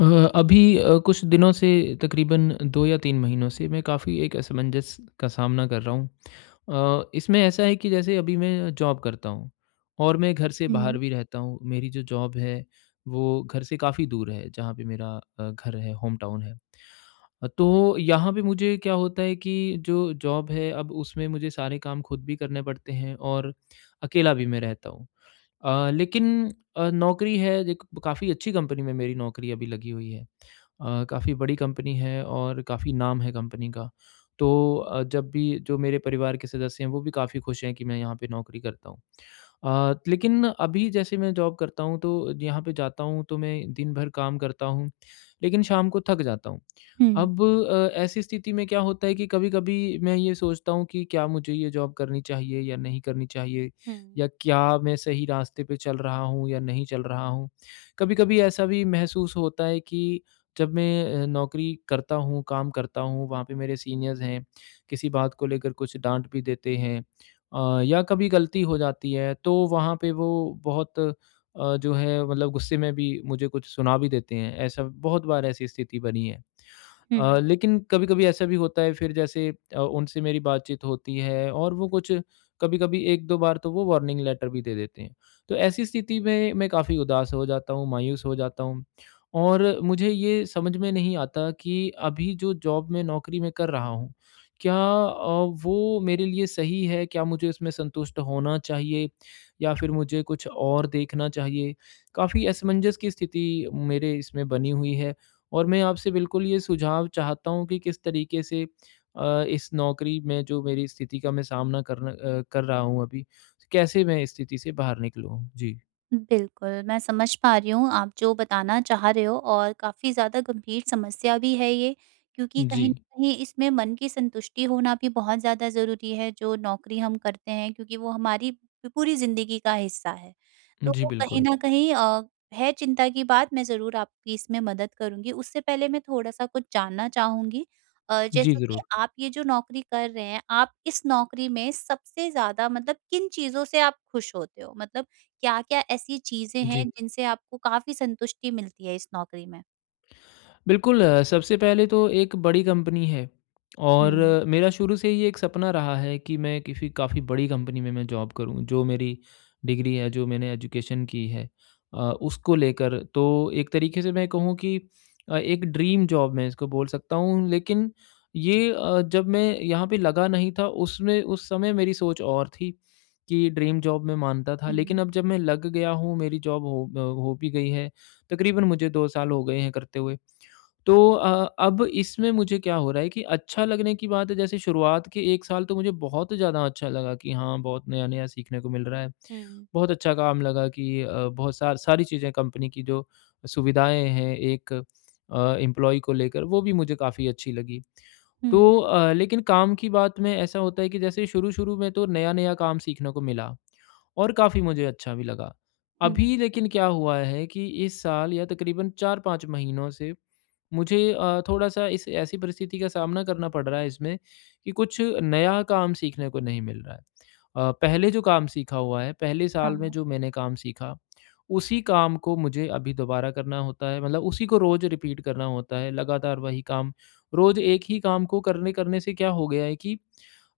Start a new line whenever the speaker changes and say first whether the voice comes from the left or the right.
left: अ, अभी अ, कुछ दिनों से तकरीबन 2 या 3 महीनों से मैं काफ़ी एक असमंजस का सामना कर रहा हूँ। अ, इसमें ऐसा है कि जैसे अभी मैं जॉब करता हूँ और मैं घर से बाहर
right: हुँ।
left: भी रहता हूँ मेरी जो जॉब है वो घर से काफ़ी दूर है जहाँ पे मेरा अ, घर है होमटाउन है। अ, तो यहाँ पे मुझे क्या होता है कि जो जॉब है अब उसमें मुझे सारे काम खुद भी करने पड़ते हैं और अकेला भी मैं रहता हूँ अ, लेकिन अ, नौकरी है एक काफ़ी अच्छी कंपनी में मेरी नौकरी अभी लगी हुई है। अ, काफ़ी बड़ी कंपनी है और काफ़ी नाम है कंपनी का तो अ, जब भी जो मेरे परिवार के सदस्य हैं वो भी काफ़ी खुश हैं कि मैं यहाँ पे नौकरी करता हूँ। अ, लेकिन अभी जैसे मैं जॉब करता हूँ तो यहाँ पे जाता हूँ तो मैं दिन भर काम करता हूँ लेकिन शाम को थक जाता हूँ
right: हुँ।
left: अब अ, ऐसी स्थिति में क्या होता है कि कभी-कभी मैं ये सोचता हूँ कि क्या मुझे ये जॉब करनी चाहिए या नहीं करनी चाहिए?
right: हुँ।
left: या क्या मैं सही रास्ते पे चल रहा हूँ या नहीं चल रहा हूँ? कभी-कभी ऐसा भी महसूस होता है कि जब मैं अ, नौकरी करता हूँ काम करता हूँ वहाँ पे मेरे सीनियर्स हैं किसी बात को लेकर कुछ डाँट भी देते हैं अ, या कभी गलती हो जाती है तो वहाँ पे वो बहुत अ, जो है मतलब गुस्से में भी मुझे कुछ सुना भी देते हैं ऐसा बहुत बार ऐसी स्थिति बनी है। अ,
right: हुँ।
left: लेकिन कभी-कभी ऐसा भी होता है फिर जैसे अ, उनसे मेरी बातचीत होती है और वो कुछ कभी-कभी 1-2 बार तो वो वार्निंग लेटर भी दे देते हैं तो ऐसी स्थिति में मैं काफ़ी उदास हो जाता हूँ, मायूस हो जाता हूँ। और मुझे ये समझ में नहीं आता कि अभी जो जॉब में नौकरी में कर रहा हूँ क्या अ, वो मेरे लिए सही है, क्या मुझे इसमें संतुष्ट होना चाहिए या फिर मुझे कुछ और देखना चाहिए। काफ़ी असमंजस की स्थिति मेरे इसमें बनी हुई है और मैं आपसे बिल्कुल ये सुझाव चाहता हूँ कि किस तरीके से अ, इस नौकरी में जो मेरी स्थिति का मैं सामना करना अ, कर रहा हूँ अभी कैसे मैं इस स्थिति से बाहर निकलूँ? जी।
right: बिल्कुल, मैं समझ पा रही हूँ आप जो बताना चाह रहे हो और काफ़ी ज़्यादा गंभीर समस्या भी है ये, क्योंकि कहीं न
left: जी।
right: कहीं इसमें मन की संतुष्टि होना भी बहुत ज़्यादा ज़रूरी है जो नौकरी हम करते हैं, क्योंकि वो हमारी प पूरी ज़िंदगी का हिस्सा है। तो
left: जी,
right: वो कहीं
left: बिल्कुल।
right: न कहीं अ, है चिंता की बात मैं ज़रूर आपकी इसमें मदद करूँगी उससे पहले मैं थोड़ा सा कुछ जानना चाहूँगी। अ,
left: जी,
right: जैसा कि
left: ज़रूर।
right: आप ये जो नौकरी कर रहे हैं, आप इस नौकरी में सबसे ज़्यादा मतलब किन चीज़ों से आप खुश होते हो मतलब क्या-क्या ऐसी चीज़ें हैं
left: जी।
right: जिनसे आपको काफ़ी संतुष्टि मिलती है इस नौकरी में?
left: बिल्कुल, सबसे पहले तो एक बड़ी कंपनी है, और
right: हुँ।
left: मेरा शुरू से ही ये एक सपना रहा है कि मैं किसी काफ़ी बड़ी कंपनी में मैं जॉब करूँ जो मेरी डिग्री है, जो मैंने एजुकेशन की है अ, उसको लेकर। तो एक तरीके से मैं कहूँ कि अ, एक ड्रीम जॉब मैं इसको बोल सकता हूँ लेकिन ये अ, जब मैं यहाँ पे लगा नहीं था उसमें उस समय मेरी सोच और थी कि ड्रीम जॉब मैं मानता था लेकिन
right: हुँ।
left: अब जब मैं लग गया हूँ मेरी जॉब हो अ, हो भी गई है, तकरीबन मुझे 2 साल हो गए हैं करते हुए। तो अ, अब इसमें मुझे क्या हो रहा है कि अच्छा लगने की बात है जैसे शुरुआत के 1 साल तो मुझे बहुत ज़्यादा अच्छा लगा कि हाँ, बहुत नया-नया सीखने को मिल रहा है,
right: हुँ।
left: बहुत अच्छा काम लगा कि अ, बहुत सार सारी चीजें कंपनी की जो सुविधाएँ हैं एक अ, एम्प्लॉयी को लेकर, वो भी मुझे काफ़ी अच्छी लगी।
right: हुँ।
left: तो अ, लेकिन काम की बात में ऐसा होता है कि जैसे शुरू-शुरू में तो नया-नया काम सीखने को मिला, और काफ़ी मुझे अच्छा भी लगा।
right: हुँ।
left: अभी लेकिन क्या हुआ है कि इस साल या तकरीबन 4-5 महीनों से, मुझे अ, थोड़ा सा इस ऐसी परिस्थिति का सामना करना पड़ रहा है इसमें कि कुछ नया काम सीखने को नहीं मिल रहा है। अ, पहले जो काम सीखा हुआ है, पहले साल में
right: हाँ।
left: जो मैंने काम सीखा, उसी काम को मुझे अभी दोबारा करना होता है, मतलब उसी को रोज़ रीपीट करना होता है लगातार वही काम। रोज़ एक ही काम को करने-करने से क्या हो गया है कि,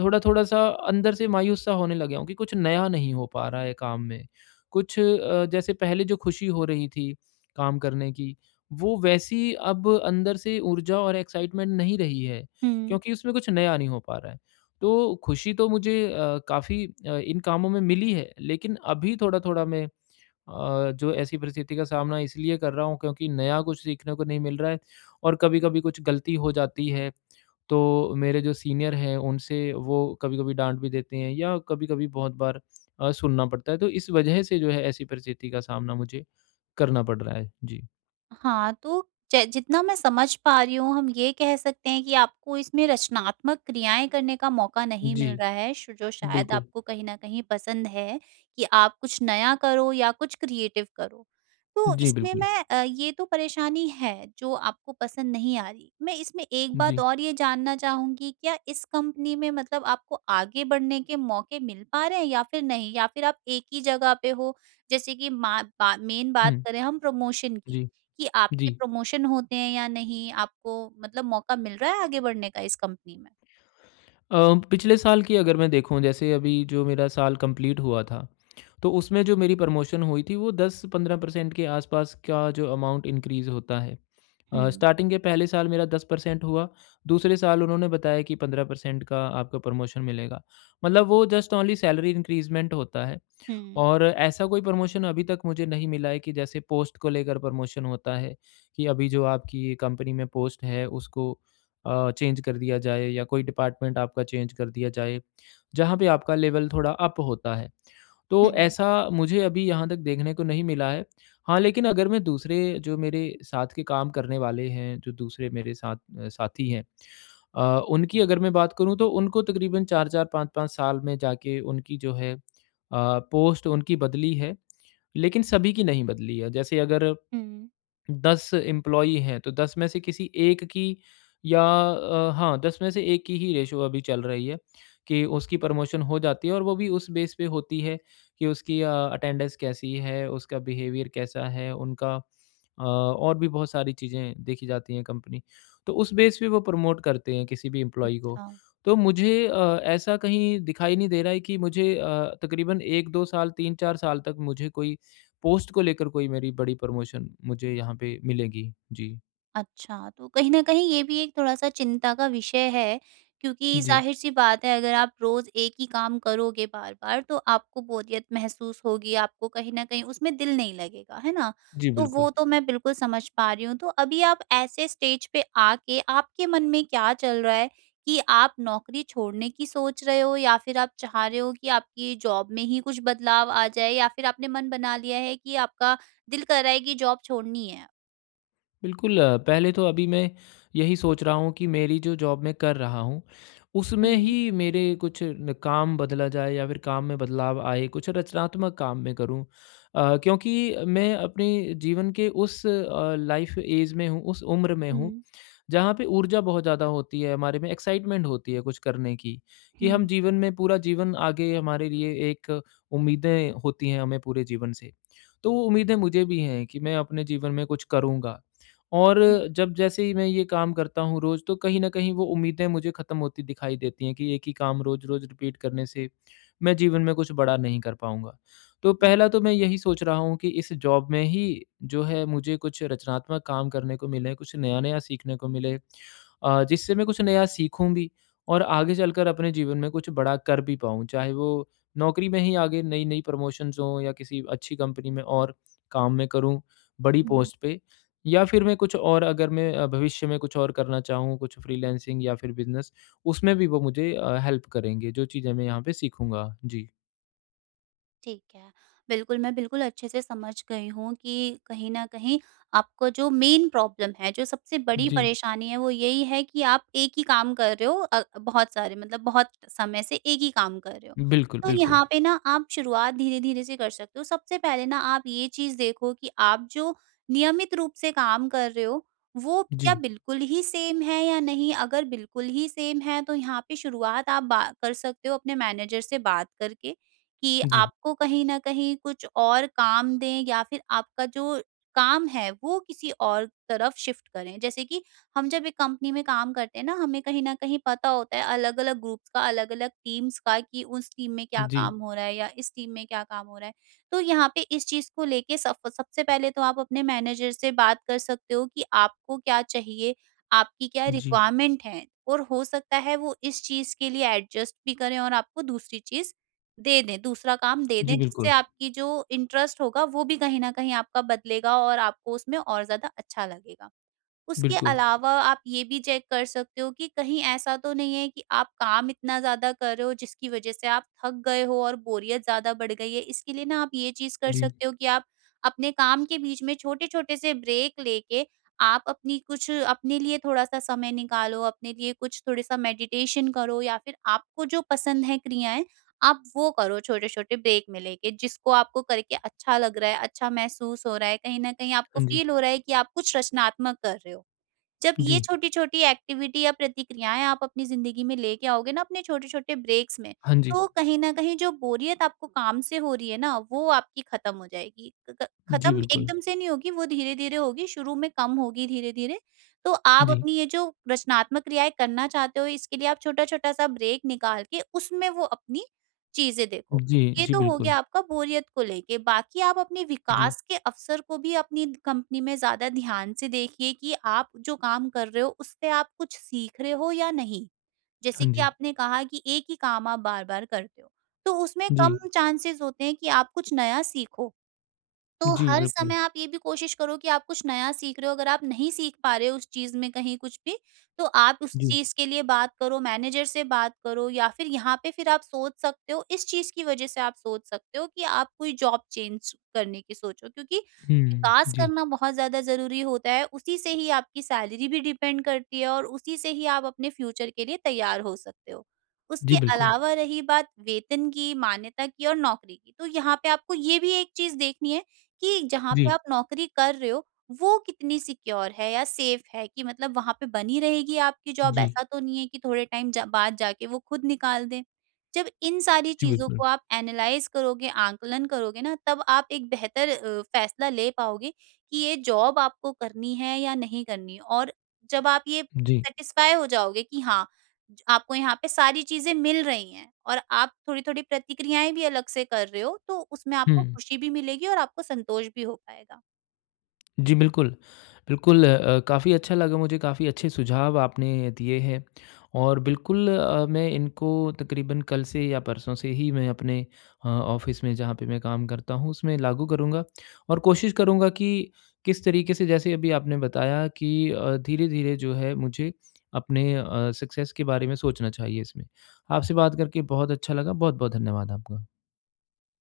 left: थोड़ा-थोड़ा सा अंदर से मायूस सा होने लग गया हूँ कि कुछ नया नहीं हो पा रहा है काम में, कुछ अ, जैसे पहले जो खुशी हो रही थी, काम करने की वो वैसी अब अंदर से ऊर्जा और एक्साइटमेंट नहीं रही है,
right: हुँ।
left: क्योंकि उसमें कुछ नया नहीं हो पा रहा है। तो खुशी तो मुझे अ, काफ़ी अ, इन कामों में मिली है लेकिन अभी थोड़ा-थोड़ा मैं अ, जो ऐसी परिस्थिति का सामना इसलिए कर रहा हूँ क्योंकि नया कुछ सीखने को नहीं मिल रहा है, और कभी-कभी कुछ गलती हो जाती है, तो मेरे जो सीनियर हैं उनसे वो कभी-कभी डाँट भी देते हैं या कभी-कभी बहुत बार अ, सुनना पड़ता है, तो इस वजह से जो है ऐसी परिस्थिति का सामना मुझे करना पड़ रहा है। जी।
right: हाँ, तो जै जितना मैं समझ पा रही हूँ, हम ये कह सकते हैं कि आपको इसमें रचनात्मक क्रियाएँ करने का मौका नहीं मिल
left: जी।
right: रहा है, शो जो शायद
left: बिल्कुल।
right: आपको कहीं न कहीं पसंद है कि आप कुछ नया करो या कुछ क्रिएटिव करो। तो
left: जी
right: इसमें
left: बिल्कुल।
right: मैं अ, ये तो परेशानी है जो आपको पसंद नहीं आ रही है। मैं इसमें एक बात
left: जी।
right: और ये जानना चाहूँगी क्या इस कंपनी में मतलब आपको आगे बढ़ने के मौके मिल पा रहे हैं या फिर नहीं? या फिर आप एक ही जगह पे हो जैसे कि मैं मा बा मेन बात
left: हुँ।
right: करें हम प्रमोशन की,
left: जी।
right: कि आपके
left: जी।
right: प्रमोशन होते हैं या नहीं, आपको मतलब मौका मिल रहा है आगे बढ़ने का इस कंपनी में?
left: अ, पिछले साल की अगर मैं देखूँ जैसे अभी जो मेरा साल कंप्लीट हुआ था, तो उसमें जो मेरी प्रमोशन हुई थी वो 10 से 15 परसेंट के आस-पास का जो अमाउंट इनक्रीज़ होता है। अ,
right: हुँ।
left: स्टार्टिंग के पहले साल मेरा हुआ, दूसरे साल उन्होंने बताया कि 15 परसेंट का आपको प्रमोशन मिलेगा। मतलब वो जस्ट ओनली सैलरी इंक्रीज़मेंट होता है
right: हुँ।
left: और ऐसा कोई प्रमोशन अभी तक मुझे नहीं मिला है कि जैसे पोस्ट को लेकर प्रमोशन होता है कि अभी जो आपकी ये कंपनी में पोस्ट है उसको अ, चेंज़ कर दिया जाए या कोई डिपार्टमेंट आपका चेंज़ कर दिया जाए, जहाँ पे आपका लेवल थोड़ा अप होता है। तो
right: हुँ।
left: ऐसा मुझे अभी यहाँ तक देखने को नहीं मिला है। हाँ, लेकिन अगर मैं दूसरे जो मेरे साथ के काम करने वाले हैं, जो दूसरे मेरे साथ अ, साथी हैं, अ, उनकी अगर मैं बात करूँ तो उनको तकरीबन 4-4 5-5 साल में जाके उनकी जो है अ, पोस्ट उनकी बदली है, लेकिन सभी की नहीं बदली है। जैसे अगर
right: हुँ।
left: 10 एम्प्लॉई हैं तो 10 में से किसी 1 की या अ, हाँ 10 में से एक की ही रेशियो अभी चल रही है कि उसकी प्रमोशन हो जाती है और वो भी उस बेस पे होती है कि उसकी अ, अटेंडेंस कैसी है? उसका बिहेवियर कैसा है उनका? अ, और भी बहुत सारी चीजें देखी जाती है कंपनी। तो उस बेस पे वो प्रमोट करते हैं किसी भी एम्प्लॉई को।
right: अच्छा।
left: तो मुझे अ, ऐसा कहीं दिखाई नहीं दे रहा है कि मुझे अ, तकरीबन 1-2 साल, 3-4 साल तक मुझे कोई पोस्ट को लेकर कोई मेरी बड़ी प्रमोशन मुझे यहाँ पे मिलेगी। जी।
right: अच्छा। तो कहीं न कहीं ये भी एक थोड़ा-सा चिंता का विषय हैं क्योंकि
left: जी।
right: ज़ाहिर-सी बात हैं अगर आप रोज़ एक ही काम करोगे बार-बार तो, आपको बोरियत महसूस होगी आपको कहीं न कहीं उसमें दिल नहीं लगेगा। हैं ना?
left: जी
right: तो
left: बिल्कुल।
right: वो तो मैं बिल्कुल समझ पा रही हूँ। तो अभी आप ऐसे स्टेज पे आके आपके मन में क्या चल रहा हैं कि आप नौकरी छोड़ने की सोच रहे हो या फिर आप चाह रहे हो कि आपकी ज़ॉब में ही कुछ बदलाव आ जाए या फिर आपने मन बना लिया हैं कि आपका दिल कह रहा हैं कि ज़ॉब छोड़नी हैं?
left: बिल्कुल। पहले तो अभी मैं यही सोच रहा हूँ कि मेरी जो ज़ॉब मैं कर रहा हूँ उसमें ही
right: हुँ।
left: मेरे कुछ न काम बदला जाए या फ़िर काम में बदलाव आए, कुछ रचनात्मक काम मैं करूँ। अ, क्योंकि मैं अपने जीवन के उस अ, लाइफ़ ऐज में हूँ उस उम्र में हूँ
right: हुँ।
left: जहाँ पे ऊर्जा बहुत ज़्यादा होती हैं हमारे में, एक्साइटमेंट होती है कुछ करने की, कि हम
right: हुँ।
left: जीवन में पूरा जीवन आगे हमारे लिए एक उम्मीदें होती हैं हमें पूरे जीवन से। तो उम्मीदें मुझे भी हैं कि मैं अपने जीवन में कुछ करूँगा। और
right: हुँ।
left: जब जैसे ही मैं ये काम करता हूँ रोज़ तो कहीं न कहीं वो उम्मीदें मुझे ख़त्म होती दिखाई देती हैं कि एक ही काम रोज़-रोज़ रिपीट करने से मैं जीवन में कुछ बड़ा नहीं कर पाऊँगा। तो
right: हुँ।
left: पहला तो मैं यही सोच रहा हूँ कि इस ज़ॉब में ही जो हैं मुझे कुछ रचनात्मक काम करने को मिले, कुछ नया-नया सीखने को मिले। अ, जिससे मैं कुछ नया सीखूँ भी और आगे चलकर अपने जीवन में कुछ बड़ा कर भी पाऊँ, चाहे वो नौकरी में ही आगे नई-नई प्रमोशन्स हों या किसी अच्छी कंपनी में और काम मैं करूँ बड़ी
right: हुँ।
left: पोस्ट पे। या फ़िर मैं कुछ और अगर मैं भविष्य में कुछ और करना चाहूँ कुछ फ्रीलांसिंग या फ़िर बिज़नेस उसमें भी वो मुझे अ, हेल्प करेंगे, जो चीज़ें मैं यहाँ पे सीखूँगा। जी।
right: ठीक है, बिल्कुल, मैं बिल्कुल अच्छे से समझ गई हूँ कि कहीं न कहीं, आपको जो मेन प्रॉब्लम है, जो सबसे बड़ी
left: जी।
right: परेशानी है वो यही है कि आप एक ही काम कर रहे हो अ, बहुत सारे मतलब बहुत समय से एक ही काम कर रहे हो।
left: बिल्कुल,
right: तो
left: बिल्कुल।
right: यहाँ पे ना आप शुरुआत धीरे-धीरे से कर सकते हो, सबसे पहले ना आप ये चीज़ देखो कि आप जो नियमित रूप से काम कर रहे हो, वो क्या
left: जी।
right: बिल्कुल ही सेम है या नहीं, अगर बिल्कुल ही सेम है तो यहाँ पे शुरुआत आप बा कर सकते हो अपने मैनेजर से बात करके, कि
left: जी।
right: आपको कहीं न कहीं कुछ और काम दें या फिर आपका जो काम है वो किसी और तरफ शिफ्ट करें, जैसे कि हम जब एक कंपनी में काम करते हैं ना हमें कहीं न कहीं पता होता है अलग-अलग ग्रुप्स का अलग-अलग टीम्स का कि उस टीम में क्या
left: जी।
right: काम हो रहा है या इस टीम में क्या काम हो रहा है? तो यहाँ पे इस चीज़ को लेके सफ सबसे पहले तो आप अपने मैनेजर से बात कर सकते हो कि आपको क्या चाहिए, आपकी क्या
left: जी।
right: रिक्वायरमेंट है, और हो सकता है वो इस चीज़ के लिए एडजस्ट भी करें और आपको दूसरी चीज़ दे दें, दूसरा काम दे दें
left: जी,
right: जिससे
left: बिल्कुल।
right: आपकी जो इंटरेस्ट होगा वो भी कहीं न कहीं आपका बदलेगा और आपको उसमें और ज़्यादा अच्छा लगेगा। उसके
left: बिल्कुल।
right: अलावा आप ये भी चेक कर सकते हो कि कहीं ऐसा तो नहीं है कि आप काम इतना ज़्यादा कर रहे हो जिसकी वजह से आप थक गए हो और बोरियत ज़्यादा बढ़ गई है, इसके लिए ना आप ये चीज़ कर
left: जी।
right: सकते हो कि आप अपने काम के बीच में छोटे-छोटे से ब्रेक लेके, आप अपनी कुछ अपने लिए थोड़ा सा समय निकालो, अपने लिए कुछ थोड़ा सा मेडिटेशन करो या फिर आपको जो पसंद है क्रियाएँ, आप वो करो छोटे-छोटे ब्रेक में लेके जिसको आपको करके अच्छा लग रहा है, अच्छा महसूस हो रहा है, कहीं न कहीं आपको
left: हाँ जी।
right: फील हो रहा है कि आप कुछ रचनात्मक कर रहे हो। जब ये
left: जी।
right: छोटी-छोटी एक्टिविटी या प्रतिक्रियाएँ आप अपनी ज़िंदगी में लेके आओगे ना अपने छोटे-छोटे ब्रेक्स में,
left: हाँ जी।
right: तो कहीं न कहीं जो बोरियत आपको काम से हो रही है ना, वो आपकी ख़त्म हो जाएगी, क क
left: जी,
right: ख़त्म
left: बिल्कुल।
right: एकदम से नहीं होगी वो धीरे-धीरे होगी शुरू में कम होगी धीरे-धीरे, तो आप
left: जी।
right: अपनी ये जो रचनात्मक क्रियाएँ करना चाहते हो इसके लिए आप छोटा-छोटा सा ब्रेक निकाल के उसमें वो अपनी चीज़ें देखो।
left: जी,
right: ये
left: जी,
right: तो हो
left: बिल्कुल।
right: गया आपका बोरियत को लेके, बाकी आप अपने
left: जी।
right: विकास के अवसर को भी अपनी कंपनी में ज़्यादा ध्यान से देखिए कि आप जो काम कर रहे हो उससे आप कुछ सीख रहे हो या नहीं, जैसे
left: हाँ
right: कि
left: जी।
right: आपने कहा कि एक ही काम आप बार-बार करते हो, तो उसमें कम
left: जी।
right: चांसेज़ होते हैं कि आप कुछ नया सीखो। तो
left: जी,
right: हर
left: बिल्कुल।
right: समय आप ये भी कोशिश करो कि आप कुछ नया सीख रहे हो, अगर आप नहीं सीख पा रहे हो उस चीज़ में कहीं कुछ भी, तो आप उस
left: जी।
right: चीज़ के लिए बात करो, मैनेजर से बात करो या फिर यहाँ पे फिर आप सोच सकते हो इस चीज़ की वजह से आप सोच सकते हो कि आप कोई जॉब चेंज करने की सोचो क्योंकि
left: हुँ, हुँ,
right: विकास
left: जी।
right: करना बहुत ज़्यादा ज़रूरी होता है, उसी से ही आपकी सैलरी भी डिपेंड करती है और उसी से ही आप अपने फ्यूचर के लिए तैयार हो सकते हो।
left: जी,
right: उसके
left: बिल्कुल।
right: अलावा रही बात वेतन की, मान्यता की और नौकरी की, तो यहाँ पे आपको ये भी एक चीज़ देखनी है कि जहाँ पे
left: जी।
right: आप नौकरी कर रहे हो वो कितनी सिक्योर है या सेफ है कि मतलब वहाँ पर बनी रहेगी आपकी जॉब
left: जी।
right: ऐसा तो नहीं है कि थोड़े टाइम जा बाद जाके वो खुद निकाल दें। जब इंसान सारी
left: जी,
right: चीज़
left: बिल्कुल।
right: को आप एनालाइज़ करोगे, आँकलन करोगे ना तब आप एक बेहतर अ, फैसला ले पाओगे कि ये जॉब आपको करनी है या नहीं करनी है, और जब आप ये
left: जी।
right: सैटिस्फाई हो जाओगे कि हाँ, ज आपको यहाँ पे सारी चीज़ें मिल रही हैं और आप थोड़ी-थोड़ी प्रतिक्रियाएँ भी अलग से कर रहे हो, तो उसमें आपको
left: हुँ।
right: खुशी भी मिलेगी और आपको संतोष भी हो पाएगा।
left: जी, बिल्कुल। बिल्कुल, अ अ, काफ़ी अच्छा लगा मुझे काफ़ी अच्छे सुझाव आपने दिए हैं, और बिल्कुल अ, मैं इनको तकरीबन कल से या परसों से ही मैं अपने अ, ऑफिस में जहाँ पे मैं काम करता हूँ उसमें लागू करूँगा, और कोशिश करूँगा कि किस तरीके से जैसे अभी आपने बताया कि अ, धीरे-धीरे जो है मुझे अपने अ, सक्सेस के बारे में सोचना चाहिए इसमें। आपसे बात करके बहुत अच्छा लगा, बहुत-बहुत धन्यवाद आपका।